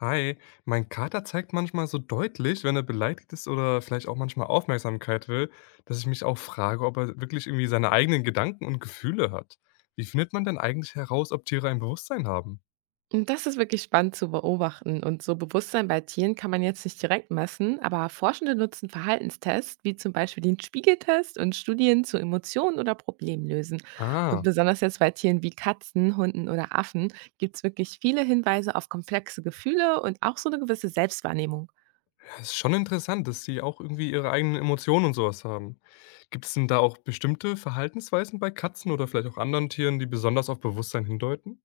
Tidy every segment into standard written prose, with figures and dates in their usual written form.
Hi, mein Kater zeigt manchmal so deutlich, wenn er beleidigt ist oder vielleicht auch manchmal Aufmerksamkeit will, dass ich mich auch frage, ob er wirklich irgendwie seine eigenen Gedanken und Gefühle hat. Wie findet man denn eigentlich heraus, ob Tiere ein Bewusstsein haben? Und das ist wirklich spannend zu beobachten. Und so Bewusstsein bei Tieren kann man jetzt nicht direkt messen, aber Forschende nutzen Verhaltenstests, wie zum Beispiel den Spiegeltest und Studien zu Emotionen oder Problemlösen. Und Ah, besonders jetzt bei Tieren wie Katzen, Hunden oder Affen gibt es wirklich viele Hinweise auf komplexe Gefühle und auch so eine gewisse Selbstwahrnehmung. ja, ist schon interessant, dass sie auch irgendwie ihre eigenen Emotionen und sowas haben. Gibt es denn da auch bestimmte Verhaltensweisen bei Katzen oder vielleicht auch anderen Tieren, die besonders auf Bewusstsein hindeuten?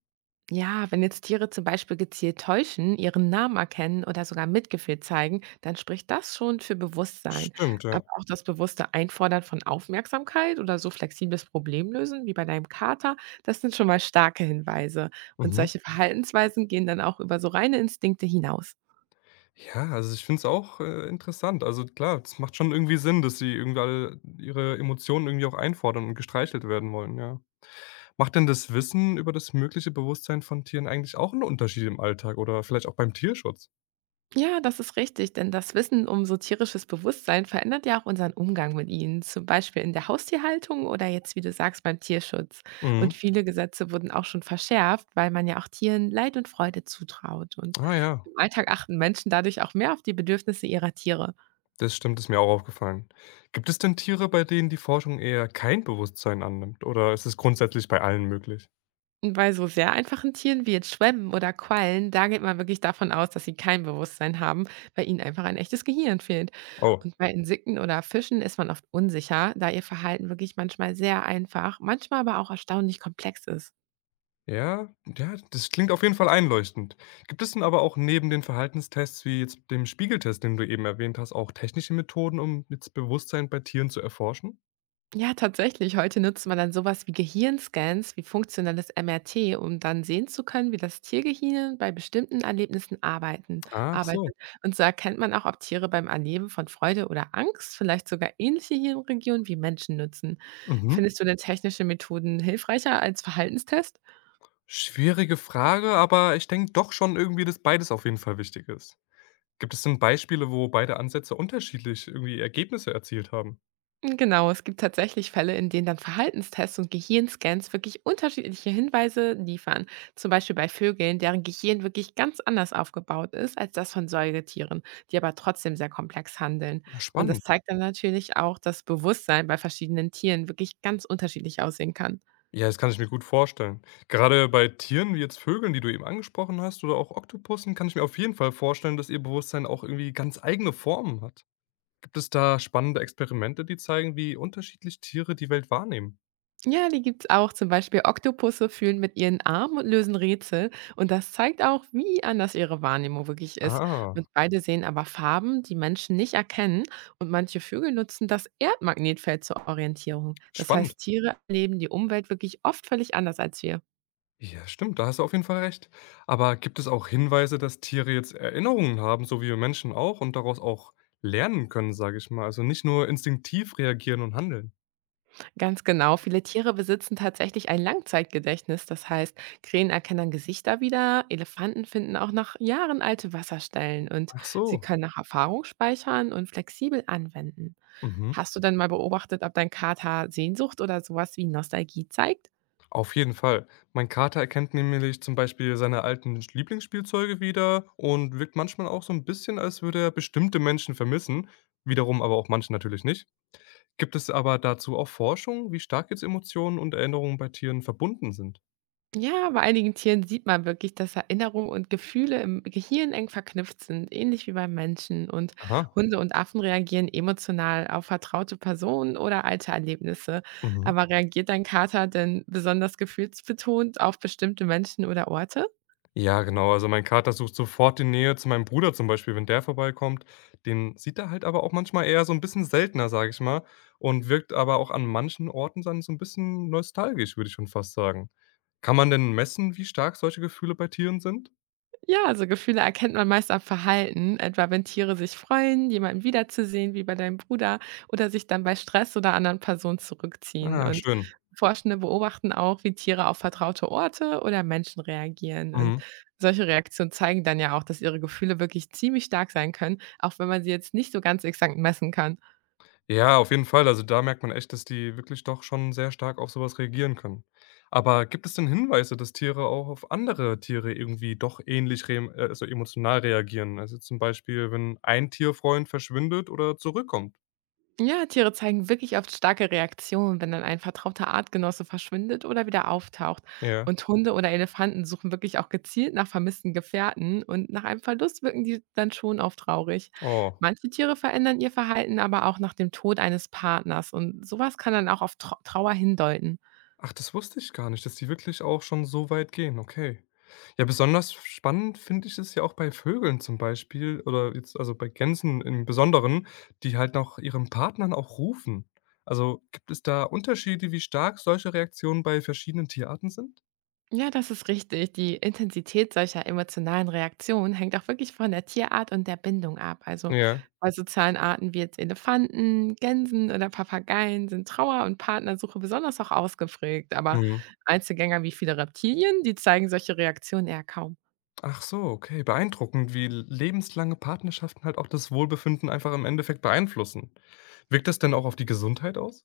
Ja, wenn jetzt Tiere zum Beispiel gezielt täuschen, ihren Namen erkennen oder sogar Mitgefühl zeigen, dann spricht das schon für Bewusstsein. Stimmt, ja. Aber auch das bewusste Einfordern von Aufmerksamkeit oder so flexibles Problemlösen wie bei deinem Kater, das sind schon mal starke Hinweise. Und Mhm. solche Verhaltensweisen gehen dann auch über so reine Instinkte hinaus. Ja, also ich finde es auch, interessant. Also klar, das macht schon irgendwie Sinn, dass sie irgendwie alle ihre Emotionen irgendwie auch einfordern und gestreichelt werden wollen, ja. Macht denn das Wissen über das mögliche Bewusstsein von Tieren eigentlich auch einen Unterschied im Alltag oder vielleicht auch beim Tierschutz? Ja, das ist richtig, denn das Wissen um so tierisches Bewusstsein verändert ja auch unseren Umgang mit ihnen, zum Beispiel in der Haustierhaltung oder jetzt, wie du sagst, beim Tierschutz. Mhm. Und viele Gesetze wurden auch schon verschärft, weil man ja auch Tieren Leid und Freude zutraut. Und Ah ja, im Alltag achten Menschen dadurch auch mehr auf die Bedürfnisse ihrer Tiere. das stimmt, ist mir auch aufgefallen. Gibt es denn Tiere, bei denen die Forschung eher kein Bewusstsein annimmt oder ist es grundsätzlich bei allen möglich? Und bei so sehr einfachen Tieren wie jetzt Schwämmen oder Quallen, da geht man wirklich davon aus, dass sie kein Bewusstsein haben, weil ihnen einfach ein echtes Gehirn fehlt. Oh. Und bei Insekten oder Fischen ist man oft unsicher, da ihr Verhalten wirklich manchmal sehr einfach, manchmal aber auch erstaunlich komplex ist. Ja, ja, das klingt auf jeden Fall einleuchtend. Gibt es denn aber auch neben den Verhaltenstests wie jetzt dem Spiegeltest, den du eben erwähnt hast, auch technische Methoden, um jetzt Bewusstsein bei Tieren zu erforschen? Ja, tatsächlich. Heute nutzt man dann sowas wie Gehirnscans, wie funktionelles MRT, um dann sehen zu können, wie das Tiergehirn bei bestimmten Erlebnissen Ach so. arbeitet. Und so erkennt man auch, ob Tiere beim Erleben von Freude oder Angst vielleicht sogar ähnliche Hirnregionen wie Menschen nutzen. Mhm. Findest du denn technische Methoden hilfreicher als Verhaltenstests? Schwierige Frage, aber ich denke doch schon irgendwie, dass beides auf jeden Fall wichtig ist. Gibt es denn Beispiele, wo beide Ansätze unterschiedlich irgendwie Ergebnisse erzielt haben? Genau, es gibt tatsächlich Fälle, in denen dann Verhaltenstests und Gehirnscans wirklich unterschiedliche Hinweise liefern. Zum Beispiel bei Vögeln, deren Gehirn wirklich ganz anders aufgebaut ist als das von Säugetieren, die aber trotzdem sehr komplex handeln. Ah, Und das spannend. zeigt dann natürlich auch, dass Bewusstsein bei verschiedenen Tieren wirklich ganz unterschiedlich aussehen kann. Ja, das kann ich mir gut vorstellen. Gerade bei Tieren wie jetzt Vögeln, die du eben angesprochen hast, oder auch Oktopussen, kann ich mir auf jeden Fall vorstellen, dass ihr Bewusstsein auch irgendwie ganz eigene Formen hat. Gibt es da spannende Experimente, die zeigen, wie unterschiedlich Tiere die Welt wahrnehmen? Ja, die gibt's auch. Zum Beispiel Oktopusse fühlen mit ihren Armen und lösen Rätsel. Und das zeigt auch, wie anders ihre Wahrnehmung wirklich ist. Ah, Und beide sehen aber Farben, die Menschen nicht erkennen. Und manche Vögel nutzen das Erdmagnetfeld zur Orientierung. Das spannend. heißt, Tiere erleben die Umwelt wirklich oft völlig anders als wir. Ja, stimmt, da hast du auf jeden Fall recht. Aber gibt es auch Hinweise, dass Tiere jetzt Erinnerungen haben, so wie wir Menschen auch, und daraus auch lernen können, sage ich mal? Also nicht nur instinktiv reagieren und handeln. Ganz genau. Viele Tiere besitzen tatsächlich ein Langzeitgedächtnis. Das heißt, Krähen erkennen Gesichter wieder, Elefanten finden auch nach Jahren alte Wasserstellen und Ach sie so. können nach Erfahrung speichern und flexibel anwenden. Mhm. Hast du denn mal beobachtet, ob dein Kater Sehnsucht oder sowas wie Nostalgie zeigt? Auf jeden Fall. Mein Kater erkennt nämlich zum Beispiel seine alten Lieblingsspielzeuge wieder und wirkt manchmal auch so ein bisschen, als würde er bestimmte Menschen vermissen, wiederum aber auch manche natürlich nicht. Gibt es aber dazu auch Forschung, wie stark jetzt Emotionen und Erinnerungen bei Tieren verbunden sind? Ja, bei einigen Tieren sieht man wirklich, dass Erinnerungen und Gefühle im Gehirn eng verknüpft sind, ähnlich wie beim Menschen. Und Aha. Hunde und Affen reagieren emotional auf vertraute Personen oder alte Erlebnisse. Mhm. Aber reagiert dein Kater denn besonders gefühlsbetont auf bestimmte Menschen oder Orte? Ja, genau. Also, mein Kater sucht sofort die Nähe zu meinem Bruder zum Beispiel, wenn der vorbeikommt. Den sieht er halt aber auch manchmal eher so ein bisschen seltener, sage ich mal, und wirkt aber auch an manchen Orten dann so ein bisschen nostalgisch, würde ich schon fast sagen. Kann man denn messen, wie stark solche Gefühle bei Tieren sind? Ja, also Gefühle erkennt man meist am Verhalten, etwa wenn Tiere sich freuen, jemanden wiederzusehen, wie bei deinem Bruder, oder sich dann bei Stress oder anderen Personen zurückziehen. Ah, Und schön. Forschende beobachten auch, wie Tiere auf vertraute Orte oder Menschen reagieren. Und Mhm. solche Reaktionen zeigen dann ja auch, dass ihre Gefühle wirklich ziemlich stark sein können, auch wenn man sie jetzt nicht so ganz exakt messen kann. Ja, auf jeden Fall. Also, da merkt man echt, dass die wirklich doch schon sehr stark auf sowas reagieren können. Aber gibt es denn Hinweise, dass Tiere auch auf andere Tiere irgendwie doch ähnlich rem also, emotional reagieren? Also, zum Beispiel, wenn ein Tierfreund verschwindet oder zurückkommt? Ja, Tiere zeigen wirklich oft starke Reaktionen, wenn dann ein vertrauter Artgenosse verschwindet oder wieder auftaucht. Ja. Und Hunde oder Elefanten suchen wirklich auch gezielt nach vermissten Gefährten und nach einem Verlust wirken die dann schon oft traurig. Oh. Manche Tiere verändern ihr Verhalten aber auch nach dem Tod eines Partners und sowas kann dann auch auf Trauer hindeuten. Ach, das wusste ich gar nicht, dass die wirklich auch schon so weit gehen, okay. Ja, besonders spannend finde ich es ja auch bei Vögeln zum Beispiel oder jetzt also bei Gänsen im Besonderen, die halt nach ihren Partnern auch rufen. Also, gibt es da Unterschiede, wie stark solche Reaktionen bei verschiedenen Tierarten sind? Ja, das ist richtig. Die Intensität solcher emotionalen Reaktionen hängt auch wirklich von der Tierart und der Bindung ab. Also Ja. bei sozialen Arten wie jetzt Elefanten, Gänsen oder Papageien sind Trauer und Partnersuche besonders auch ausgeprägt. Aber Mhm. Einzelgänger wie viele Reptilien, die zeigen solche Reaktionen eher kaum. Ach so, okay, beeindruckend, wie lebenslange Partnerschaften halt auch das Wohlbefinden einfach im Endeffekt beeinflussen. Wirkt das denn auch auf die Gesundheit aus?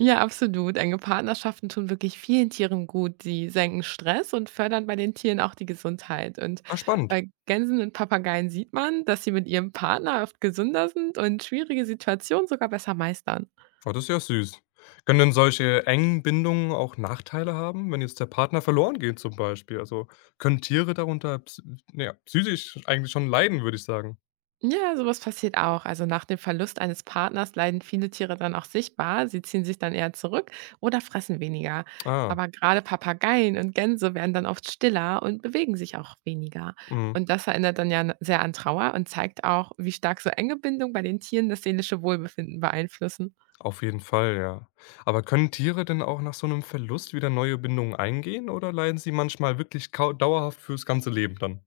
Ja, absolut. Enge Partnerschaften tun wirklich vielen Tieren gut. Sie senken Stress und fördern bei den Tieren auch die Gesundheit. Und Ah, spannend. bei Gänsen und Papageien sieht man, dass sie mit ihrem Partner oft gesünder sind und schwierige Situationen sogar besser meistern. Oh, das ist ja süß. Können denn solche engen Bindungen auch Nachteile haben, wenn jetzt der Partner verloren geht zum Beispiel? Also, können Tiere darunter ps ja, psychisch eigentlich schon leiden, würde ich sagen. Ja, sowas passiert auch. Also nach dem Verlust eines Partners leiden viele Tiere dann auch sichtbar. Sie ziehen sich dann eher zurück oder fressen weniger. Ah, Aber gerade Papageien und Gänse werden dann oft stiller und bewegen sich auch weniger. mhm. Und das erinnert dann sehr an Trauer und zeigt auch, wie stark so enge Bindung bei den Tieren das seelische Wohlbefinden beeinflussen. Auf jeden Fall, ja. Aber können Tiere denn auch nach so einem Verlust wieder neue Bindungen eingehen oder leiden sie manchmal wirklich kau dauerhaft fürs ganze Leben dann?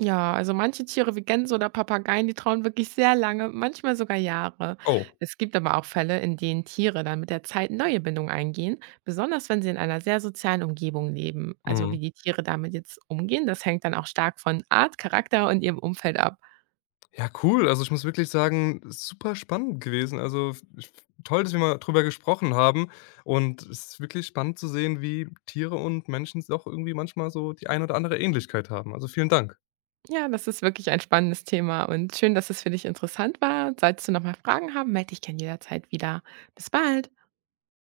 Ja, also manche Tiere wie Gänse oder Papageien, die trauen wirklich sehr lange, manchmal sogar Jahre. Oh, Es gibt aber auch Fälle, in denen Tiere dann mit der Zeit neue Bindungen eingehen, besonders wenn sie in einer sehr sozialen Umgebung leben. Also mhm. wie die Tiere damit jetzt umgehen, das hängt dann auch stark von Art, Charakter und ihrem Umfeld ab. Ja, cool. Also, ich muss wirklich sagen, super spannend gewesen. Also, f ich toll, dass wir mal drüber gesprochen haben und es ist wirklich spannend zu sehen, wie Tiere und Menschen doch irgendwie manchmal so die ein oder andere Ähnlichkeit haben. Also, vielen Dank. Ja, das ist wirklich ein spannendes Thema und schön, dass es für dich interessant war. Solltest du nochmal Fragen haben, melde dich gerne jederzeit wieder. Bis bald.